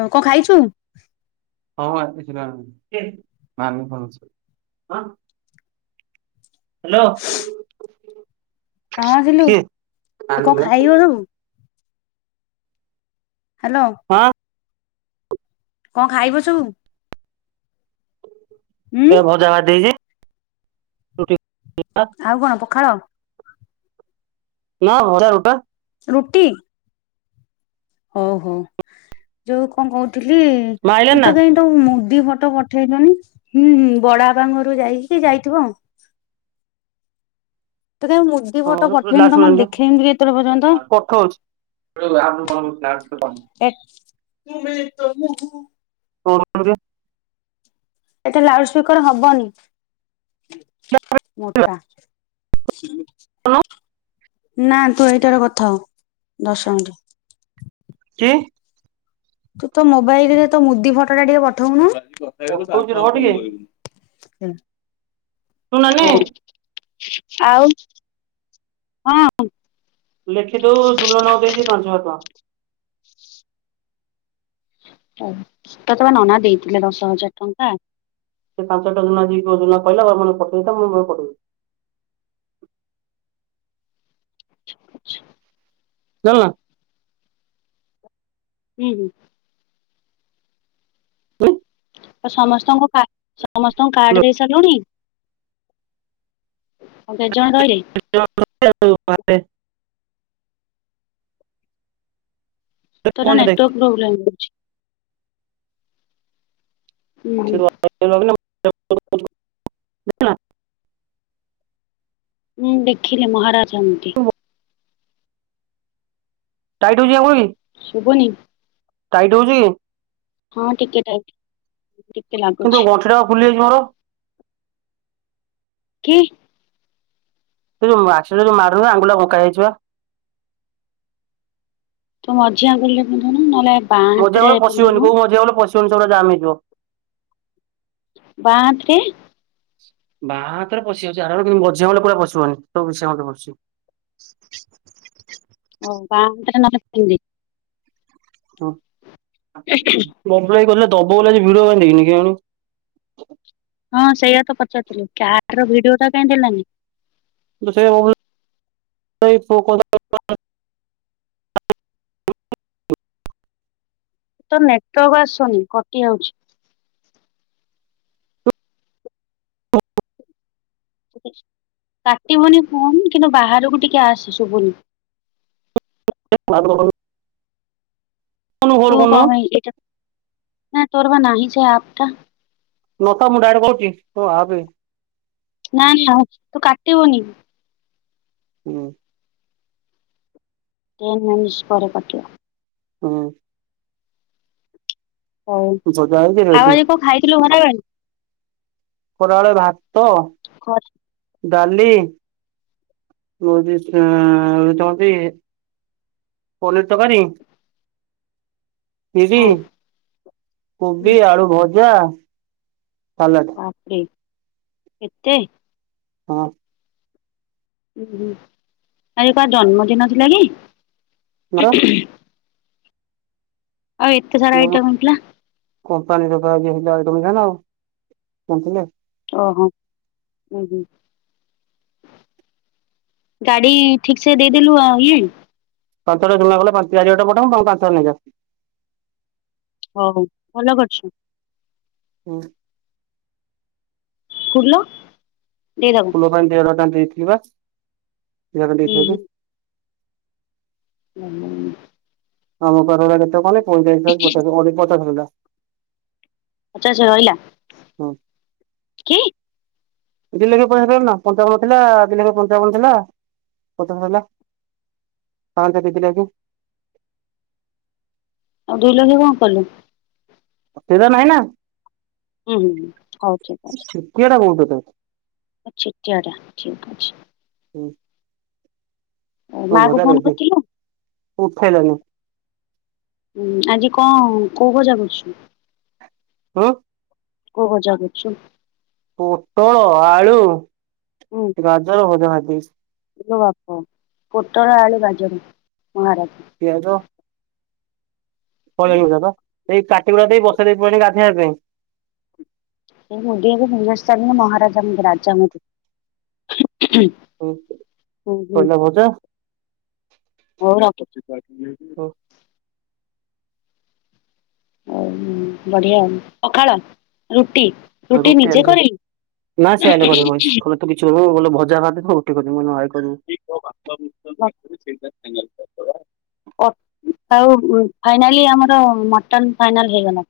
ନ କଣ ଖାଇଛୁ? ହଁଁ ଆସିଥିଲା ମାନୁ ଫୋନ୍ ଅଛି। ହ୍ୟାଲୋ ହଁ ଆସିଲୁ କିଏ କଣ ଆଲ ଖାଇବ ସବୁ? ହ୍ୟାଲୋ। ହଁ। କଣ ଖାଇ ବସିବୁ ଉଁ ଏ ଭଜା ଭାଜି ଦେଇଛି [unintelligible] ଆଉ କଣ ପଖାଳ? ନା ଭଜା ରୁଟା। ରୁଟି? ହୋଉ ହୋଉ ଯୋଉ କଣ କହୁଥିଲି ମା ତୁ ଆଇଲାଣି ନା ତ କାହିଁ ଯୋଉ ମୁଦି ଫଟୋ ପଠେଇଲୁନି ହୁଁ ହୁଁ ବଡ ବାପାଙ୍କ ଘରକୁ ଯାଇକି ଯାଇଥିବ। ତୁ କାଇଁ ମୁଁ ହଁ ପିଲାସ ଦେନିତ ପଠୋଉଚି [unintelligible] ଏତ କଣ କହୁଥିଲା? ଏଟା ଲାଉଡ ସ୍ପିକର ହବନି। ମୋଟା। ନା ତୁ ଏଇଟାରେ କଥା ହୋ ଦଶ ମିନିଟ। କିଏ? ତୁ ତ ମୋବାଇଲରେ ତୋ ମୁଦି ଫଟୋ ଟା ଟିକେ ପଠଉନୁ। ହଁ ପଠଉଛି ରହ ଟିକେ ଶୁଣୁ ନାନୀ ହୋଉ। ଆଉ ହଁ ଲେଖିଦୋବୁ ଜୁଲୁନନା କୁ ଦେଇଛି ପାଞ୍ଚ ହଜାର ଟଙ୍କା। ଓ ତ ତମ ନନା ଦେଇଥିଲେ ଦଶ ହଜାର ଟଙ୍କା। ସେ ପାଞ୍ଚଟା ଜୁନା ଆସିକି କ ଜୁଲୁନା କହିଲା ଘର ମାନ ପଠେଇଥା ମୁଁ କହିନି ପଠୋଉଚି। ଛା ଯାଇଁଲୁନା। ହୁଁ ହୁଁ। [inaudible] ଆ ସମସ୍ତଙ୍କୁ କା ସମସ୍ତଙ୍କୁ କାର୍ଡ ଦେଇ ସାରିଲୁଣି? ଆଉ କେତେ ଜଣ ରହିଲେ? [unintelligible] ଜଣ। [unintelligible] ତୋର ନେଟୱାର୍କ ପ୍ରୋବ୍ଲେମ ରହୁଛି। ହୁଁ ହୁଁ [unintelligible] ହଁ ଦେଖିଲି ମହାରାଜା ମୁଦି। ଟାଇଟ ହୋଉଛି ଆଉ କଣ କି। ଶୁଭୁନି। ଟାଇଟ ହୋଉଛି କି? ହଁ ଟିକେ ଟାଇଟ୍। କିନ୍ତୁ ଗଣ୍ଠି ଟା ଖୋଲିଯାଇଛି ମୋର। କି? ସେଉ ଯୋଉ ଆକ୍ସିଡେଣ୍ଟରେ ଯୋଉ ମାଡ ହେଲା ଆଙ୍ଗୁଳି ଟା ବଙ୍କା ହେଇଯାଇଛି ପା। ତୁ ମଝି ଆଙ୍ଗୁଳିରେ ପିନ୍ଧୁନୁ ନହେଲେ ବାଁ ମଝି ହାତରେ ଆଙ୍ଗୁଳିରେ ପଶିବନି ପିନ୍ଧୁନୁ କୋଉ ମଝୀ ଆଙ୍ଗୁଳିରେ ପଶିବନି ସବୁରା ଜାମ ହେଇ। ବାଁ ହାତରେ? ବାଁ ହାତରେ ପଶିଯାଉଛି ଆରମରେ କିନ୍ତୁ ମଝି ଆଙ୍ଗୁଳିରେ କୋଉରା ପଶିବନି ସବୁ ବିଶି ଆଙ୍ଗୁଳିରେ ପସୁଛି। ଓ ବାଁ ହାତରେ ନହେଲେ ପିନ୍ଧିଦେ। ହଁ ବବୁ ଭାଇ କହୁଥିଲା ଦବ ବୋଲି ଆଜି ଭିଡିଓ ବନେଇକିନି କିଆଣି। ହଁ ସେଇଆ ତ ପଚାରଥିଲି କାର ର ଭିଡିଓ ଟା କାହିଁ ଦେଲାନି? ଯେତେବେଳେ ବହୁ। [unintelligible] ତ ନେଟୱାର୍କ ଆସୁନି କଟି ଯାଉଛି। କାଟିବୁନି କଣ କିନ୍ତୁ ବାହାରକୁ ଟିକେ ଆସ ଶୁଭୁନି। ଟିକେ ମାଇକ୍ରୋଫୋନେ। ତୁ କରୁନୁ କମାଇ ଏଟା ନା ତୋର ବା ନାହିଁ ସେ ଆପ୍ ଟା। ନତା ମୁଣ୍ଡ ଆଡେ କହୁଚି ହଁ ଆସେ। ନା ନା ତୁ କାଟିବୁନି। ହୁଁ। ଟେନ ମେସ୍ ପରେ କଟିଲ। ହଁ। ହୋଉ ଭଜା ହେଇକି ଆଉ ରେଡି ଆଜି କଣ ଖାଇଥିଲୁ ଘରାବେଳେ? ଖରାବେଳେ ଭାତ ଖରା ଡାଲି ହୁଁ [unintelligible] ପନିର ତରକାରୀ। ଖିରି ହଁ ହୁଁ କୋବି ଆଳୁ ଭଜା ସାଲାଟ। ବା କେତେ ହଁ। ଉ ହୁଁ ଆଜି କାହା ଜନ୍ମଦିନ ଥିଲା କି? ମୋର ଆଉ ଏତେ ସାରା ଆଇଟମ୍ ହେଇଥିଲା। କମ୍ପାନୀରଏ ହେଲା [unintelligible] ଆଉ ପହଞ୍ଚିଲେ। ଓହୋ ହୁଁ ହୁଁ। ଗାଡି ଠିକ୍ ସେ ଦେଇଦେଲୁ ଆଉ ଇଏ। ପାଞ୍ଚଟା ଜମା ଗଲେ ପାଞ୍ଚ ଚାରିଟା ପଠବମଙ୍କୁ ପାଞ୍ଚ ନେଇଯା। ହୋଉ ଭଲ କରୁଛୁ। ହଁ। ଫୁଲ ଦେଇଦେବ। ଉଁ [unintelligible] ହୁଁ। ଆମ ପାଖାରେ କେତେ କଲେ ପଇଁଚାଳିଶଶ ପଚାଶ ହଜା ଆଚ୍ଛା ଆଚ୍ଛା ରହିଲା। ହୁଁ। କି ଦି ଲେଖା ଟଙ୍କ ନା ପଞ୍ଚାବନ ଥିଲା ଦି ଲକ୍ଷ ପଞ୍ଚାବନ ଥିଲା ପଚାଶ ହେଲା। କଣ ସେ ଦେଇଥିଲା କି? ଆଉ ଦୁଇ ଲକ୍ଷ୍ୟ କଣ କଲୁ? କ୍ଷୀର ନାହିଁ ନା। ହୁଁ ହୁଁ ହଉ ଠିକ ଅଛି। କିଏଟା କହୁଛୁ ତୁ? ଚିଟିଆଟା ଠିକ୍ ଅଛି। ହୁଁ। ହଁ ମା କୁ ଭଜା ଫୋନ୍ ରେଡି କରିଥିଲୁ ଉଠେଇଲନି। ହୁଁ ଆଜି କଣ କୋଉ ଭଜା କରୁଛୁ? ହୁଁ। କୋଉ ଭଜା କରଛୁ? ପୋଟଳ ଆଳୁ ହୁଁ ଗାଜର ଭଜା ଖାଦେଇଛି। ବାପ ପୋଟଳ ଆଳ ବାଜରୁ ମହାରାଜ। ପିଆଜ। ଫଳୀ ଗୁଡା ତ ସେଇ କାଟିଗୁଡା ଦେଇ ବସା ଦେଇ ପଳେଇଲି ଗାଧେଇଆବା ପାଇଁ। ସେ ମୋଦି ବିମସ୍ଥାନ ମହାରାଜା ମ ରାଜା ନୁହନ୍ତି। ହଁ କଲରା ଭଜା। [unintelligible] [inaudible] ହ ବଢିଆ ଆଉ ପଖାଳ ରୁଟି। ରୁଟି ନିଜେ କରି ତ କିଛି କରୁନୁ ବୋଲେ ଭଜା ଭାଜିବୁ ରୁଟି କରିିବୁ ମୁଁ କହିନି ହଁ ଆଇ କରିବୁ। [unintelligible] ପ ଫ ଫାଇନାଲି ଆମର ମଟନ ଫାଇନାଲ ହେଇଗଲା।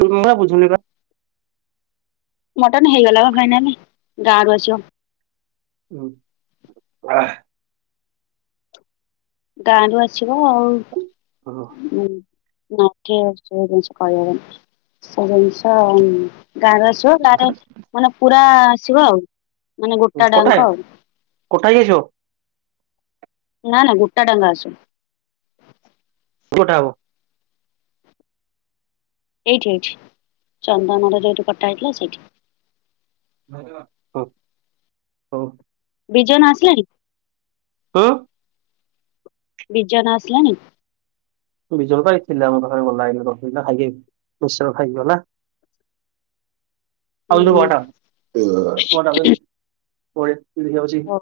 [unintelligible] ବୁଝୁନିବା। ମଟନ ହେଇଗଲା ବା ଫାଇନାଲ ଗାଁ ରୁ ଆସିବ। ହୁଁ। ଗାଁରୁ ଆସିବ ଆଉ ହୁଁ। [unintelligible] ଆସିବ ଗାଁରେ ମାନେ ପୁରା ଆସିବ ଆଉ। ମାନେ ଗୋଟା ଡାଙ୍କ କୋଠାଏ ଆଉ କୋଠା ଯାଉଚ। ନା ନା ଗୋଟା ଡାଙ୍ଗ ଆସୁନି। ଟା ହବ। ଏଇଠି ଏଇଠି ଚନ୍ଦନର ଯୋଠି କଟା ହେଇଥିଲା ସେଇଠି। [inaudible] ବିଜୟନ ଆସିଲାଣି। ହଁ। ବିଜୟନ ଆସିଲାଣି। ବିଜୟନ ବା ଏଇ ଥିଲା ମୋ ପାଖରେ ଗଲା ଏଇନକେ ବସିଥିଲା ଖାଇକି ମିକ୍ସଚର ଖାଇଲି ଗଲା। ହୁଁ ହୁଁ [unintelligible] ପରେ ପିନ୍ଧି ଯାଉଚି। ହଉ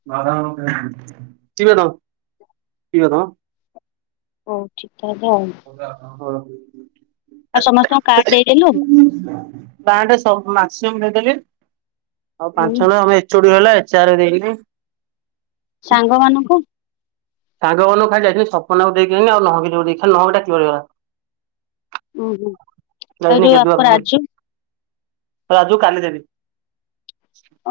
[unintelligible] [unintelligible] ହଉ ଠିକ୍ ତାହେଲେ ଆଉ। [unintelligible] ଆଉ ସମସ୍ତଙ୍କୁ କାର୍ଡ ଦେଇଦେଲୁ। କାର୍ଡ ସବୁ ମ୍ୟାକ୍ସିମମ୍ ଦେଇଦେଲି ଆଉ ହୁଁ ପାଞ୍ଚ ଜଣ ଆମ ଏଚ ଓ ଡି ହେଲା ଏଚା ଆର ଦେଇନି। ସାଙ୍ଗ ମାନଙ୍କୁ ସାଙ୍ଗ ମାନଙ୍କୁ ଖାଲି ଯାଇଥିଲି ସପନା କୁ ଦେଇକି ଆଇଲି ଆଉ ନହକି କୁ ଯୋଉ ଦେଇଥାନ୍ତି ଖାଲି ନହକି ଟା ଥିବ ଯାହା। ହୁଁ ହୁଁ ଆଉ ଯୋଉ ଆକୁ ରାଜୁ [unintelligible] ରାଜୁ କାଲି ଦେବି।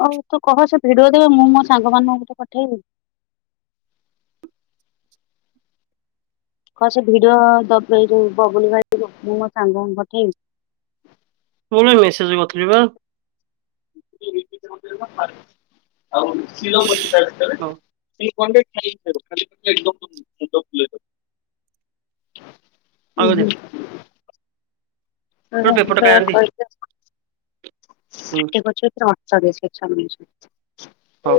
ଓଉ ତୁ କହ ସେ ଭିଡିଓ ଦେବେ ମୁଁ ମୋ ସାଙ୍ଗମାନଙ୍କୁ ପଠେଇବି। କହ ସେ ଭିଡ଼ିଓ ଦବ ଏଇ ଯୋଉ ବବୁଲି ଭାଇ ମୁ ମୋ ସାଙ୍ଗ ମାନଙ୍କୁ ପଠେଇବି। ମୁଁ ଏଇନା ମେସେଜ କରିଥିଲି ବା। [unintelligible] ହଉ [unintelligible] ଆଉ ଉଁ ଦେ ହୁଁ। [unintelligible] [unintelligible] କାଳିଆ ଗୋଟେ ପେପରଟା କାଢି ଆଣିଦେ ହୁଁ ହଉ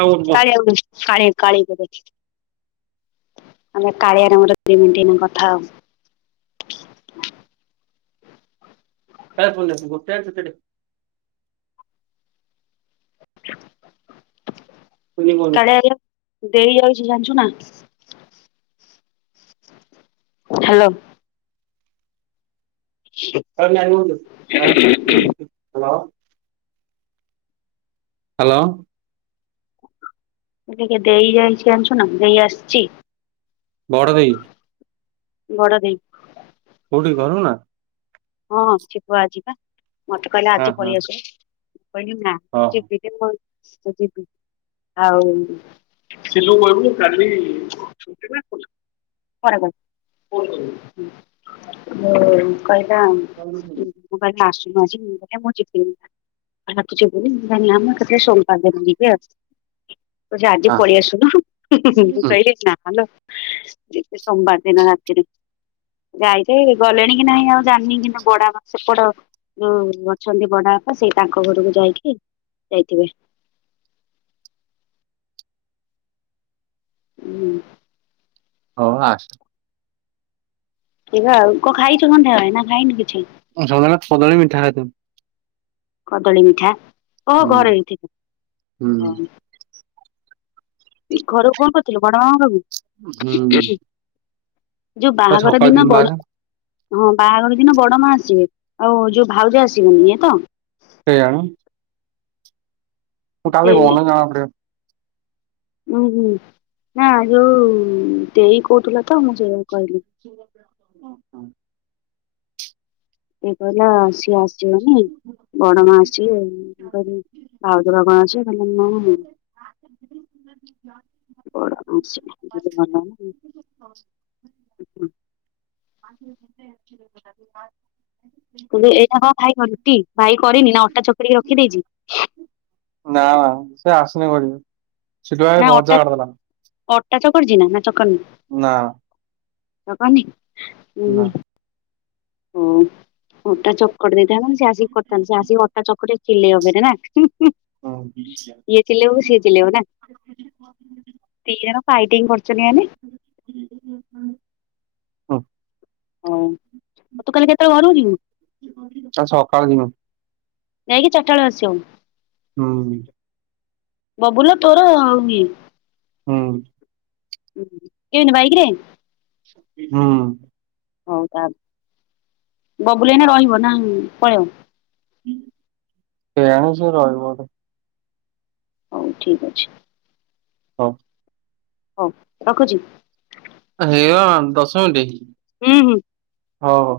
ଆଉ ଆମେ କାଳିଆର ମୋର ତିନି ଦିନ କଥା ହଉନୁ। [unintelligible] କାଳିଆ [unintelligible] ଦେଇ ଯାଉଚି ଜାଣିଛୁ ନା। ହ୍ୟାଲୋ। ହ [unintelligible] ହଲୋ। ହ୍ୟାଲୋ। ସେ ଟିକ ଦେଇ ଯାଇଛି ଜଣିଛୁ ନା ଦେଇ ଆସିଛି। ବଡ ଦେଇ, ବଡ଼ ଦେଇ। କୋଉଠି ଘରକୁ ନା! ହଁ ଯିବୁ ଆଜି ପା ମତେ କହିଲ ହଁ ଆଜି ହଁ ପଳେଇ ଆସୁନୁ ମୁଁ କହିଲି ନା ଯି ହଁ। ଦିଦିନି ଯିବି ଆଉ ସିନୁ କୁ କହିବୁ କି କାଲି କ କ ଓ କହିଲା କ ମୁଁ କହିଲି ଆସୁନୁ ଆସୁନୁ ଟିକେ ମୁଁ ଯିବିନି। ଆଉ ତୁ ଯିବୁନି ମୁଁ କହିଲି ମୁଁ ଏକା ଥରେ ସୋମବାରେ ଯିବି ଆଉ କହୁଛି ଆଜି ପଳେଇ ଆସୁନୁ, ମୁଁ ହୁଁ କହିଲି ନା ଲୋ, ଯିବି ସୋମବାର ଦିନ ରାତିରୁ ଯାଇଛ ଗଲେଣି କି ନାହିଁ ଆଉ ଜାଣିନି କିନ୍ତୁ ବଡ ବାପ ସେପଟ ଯୋଉ ଅଛନ୍ତି ବଡ ବାପା ସେଇ ତାଙ୍କ ଘରକୁ ଯାଇକି ଯାଇଥିବେ। ହୁଁ। ହଉ ଆ ଏ ଆଉ କଣ ଖାଇଛୁ ସଂଧ୍ୟାବେଳେ ନା ଖାଇନୁ କିଛି ହଁ ସନ୍ଧ୍ୟାରେ ମିଠା ଖାଇ ଥିଲି, କଦଳୀ ମିଠା କଣ ହୁଁ। ଘରେ ହେଇଛି? ହୁଁ ହଁ। ଘରକୁ କଣ କରୁଥିଲୁ ବଡ ମାଆଙ୍କବି ହୁଁ। ଯୋଉ ବାହାଘର ସକାଳୁ ଦିନ ଯିବି ବାହାରି ବଡ ହଁ ବାହାଘର ଦିନ ବଡ ମା ଆସିବେ ଆଉ ଯୋଉ ଭାଉଜ ଆସିବେନି ଏଇ ତ, ସେଇଆ ବା। ମୁଁ ତା ଭି ଉୁଁ ହୁଁ ନା ଯୋଉ ଦେଇ କହୁଥିଲେ ତ ମୁଁ ସେଇଆକୁ କହିଲି। ଓ ହ ହଁ। ସେ କହିଲା ସିଏ ଆସିଯିବନି ବଡ ମା ଆସିବେ। ମୁ କହିଲି ଭାଉଜ ର କାଇଁ ଆ ବଡ ମାଉସୀ ତୁ ଏଇଟା କଣ ଭାଇ କରତୀ ଭାଇ କରିନି ନା ଅଟା ଚକଟିକି ରଖିଦେଇଛି? ନା ସେ ଆସୁଲେ କରିବେ ସେଠୁ ନା ଅଟା ଭଜା ଅଲଗା ଅଟା ଚକଟିଛି ନା ଚକଟିନି? ନା। ଚକଟିନି ନା। ହୁଁ। ହଉ ଅଟା ଚକଟି ଦେଇଥାନ୍ତ ନା ସେ ଆସିକି କରିଥାନ୍ତା ସେ ଆସିକି ଅଟା ଚକଟି ଚିଲେବ ଫୁନି ନା? ଇଏ ଚିଲେଇବ ସିଏ ଚିଲେଇବ ନା ହୁଁ। ଦି ଜଣ ଫାଇଟିଂ କରୁଛନ୍ତି ମାନେ ହୁଁ ହୁଁ ହୁଁ। ହଉ ତୁ କାଲି କେତେବେଲୁ ଘରକୁ ଯିବୁ? ତା ସକାଳେ ଯିବି ଯାଇକି ଚାରିଟା ବେଳେ ଆସିବୁ? ହୁଁ। ବବୁଲ ର ତୋର ଆଉ କିଏ? ହୁଁ। କେମିତି ବାଇକ୍ ରେ? ହଁ। ହଉ ତା ବବୁଲ ଏଇନା ରହିବ ନା ପଳେଇବ। କେଇ ଯାଣି ସେ ରହିବ ବୋଧେ। ହଉ ଠିକ ଅଛି। ହଉ। ହଉ ରଖୁଚି। ହେଇଗ ଦଶ ମିଣ୍ଟି। ହୁଁ ହୁଁ। ହଉ ହଉ।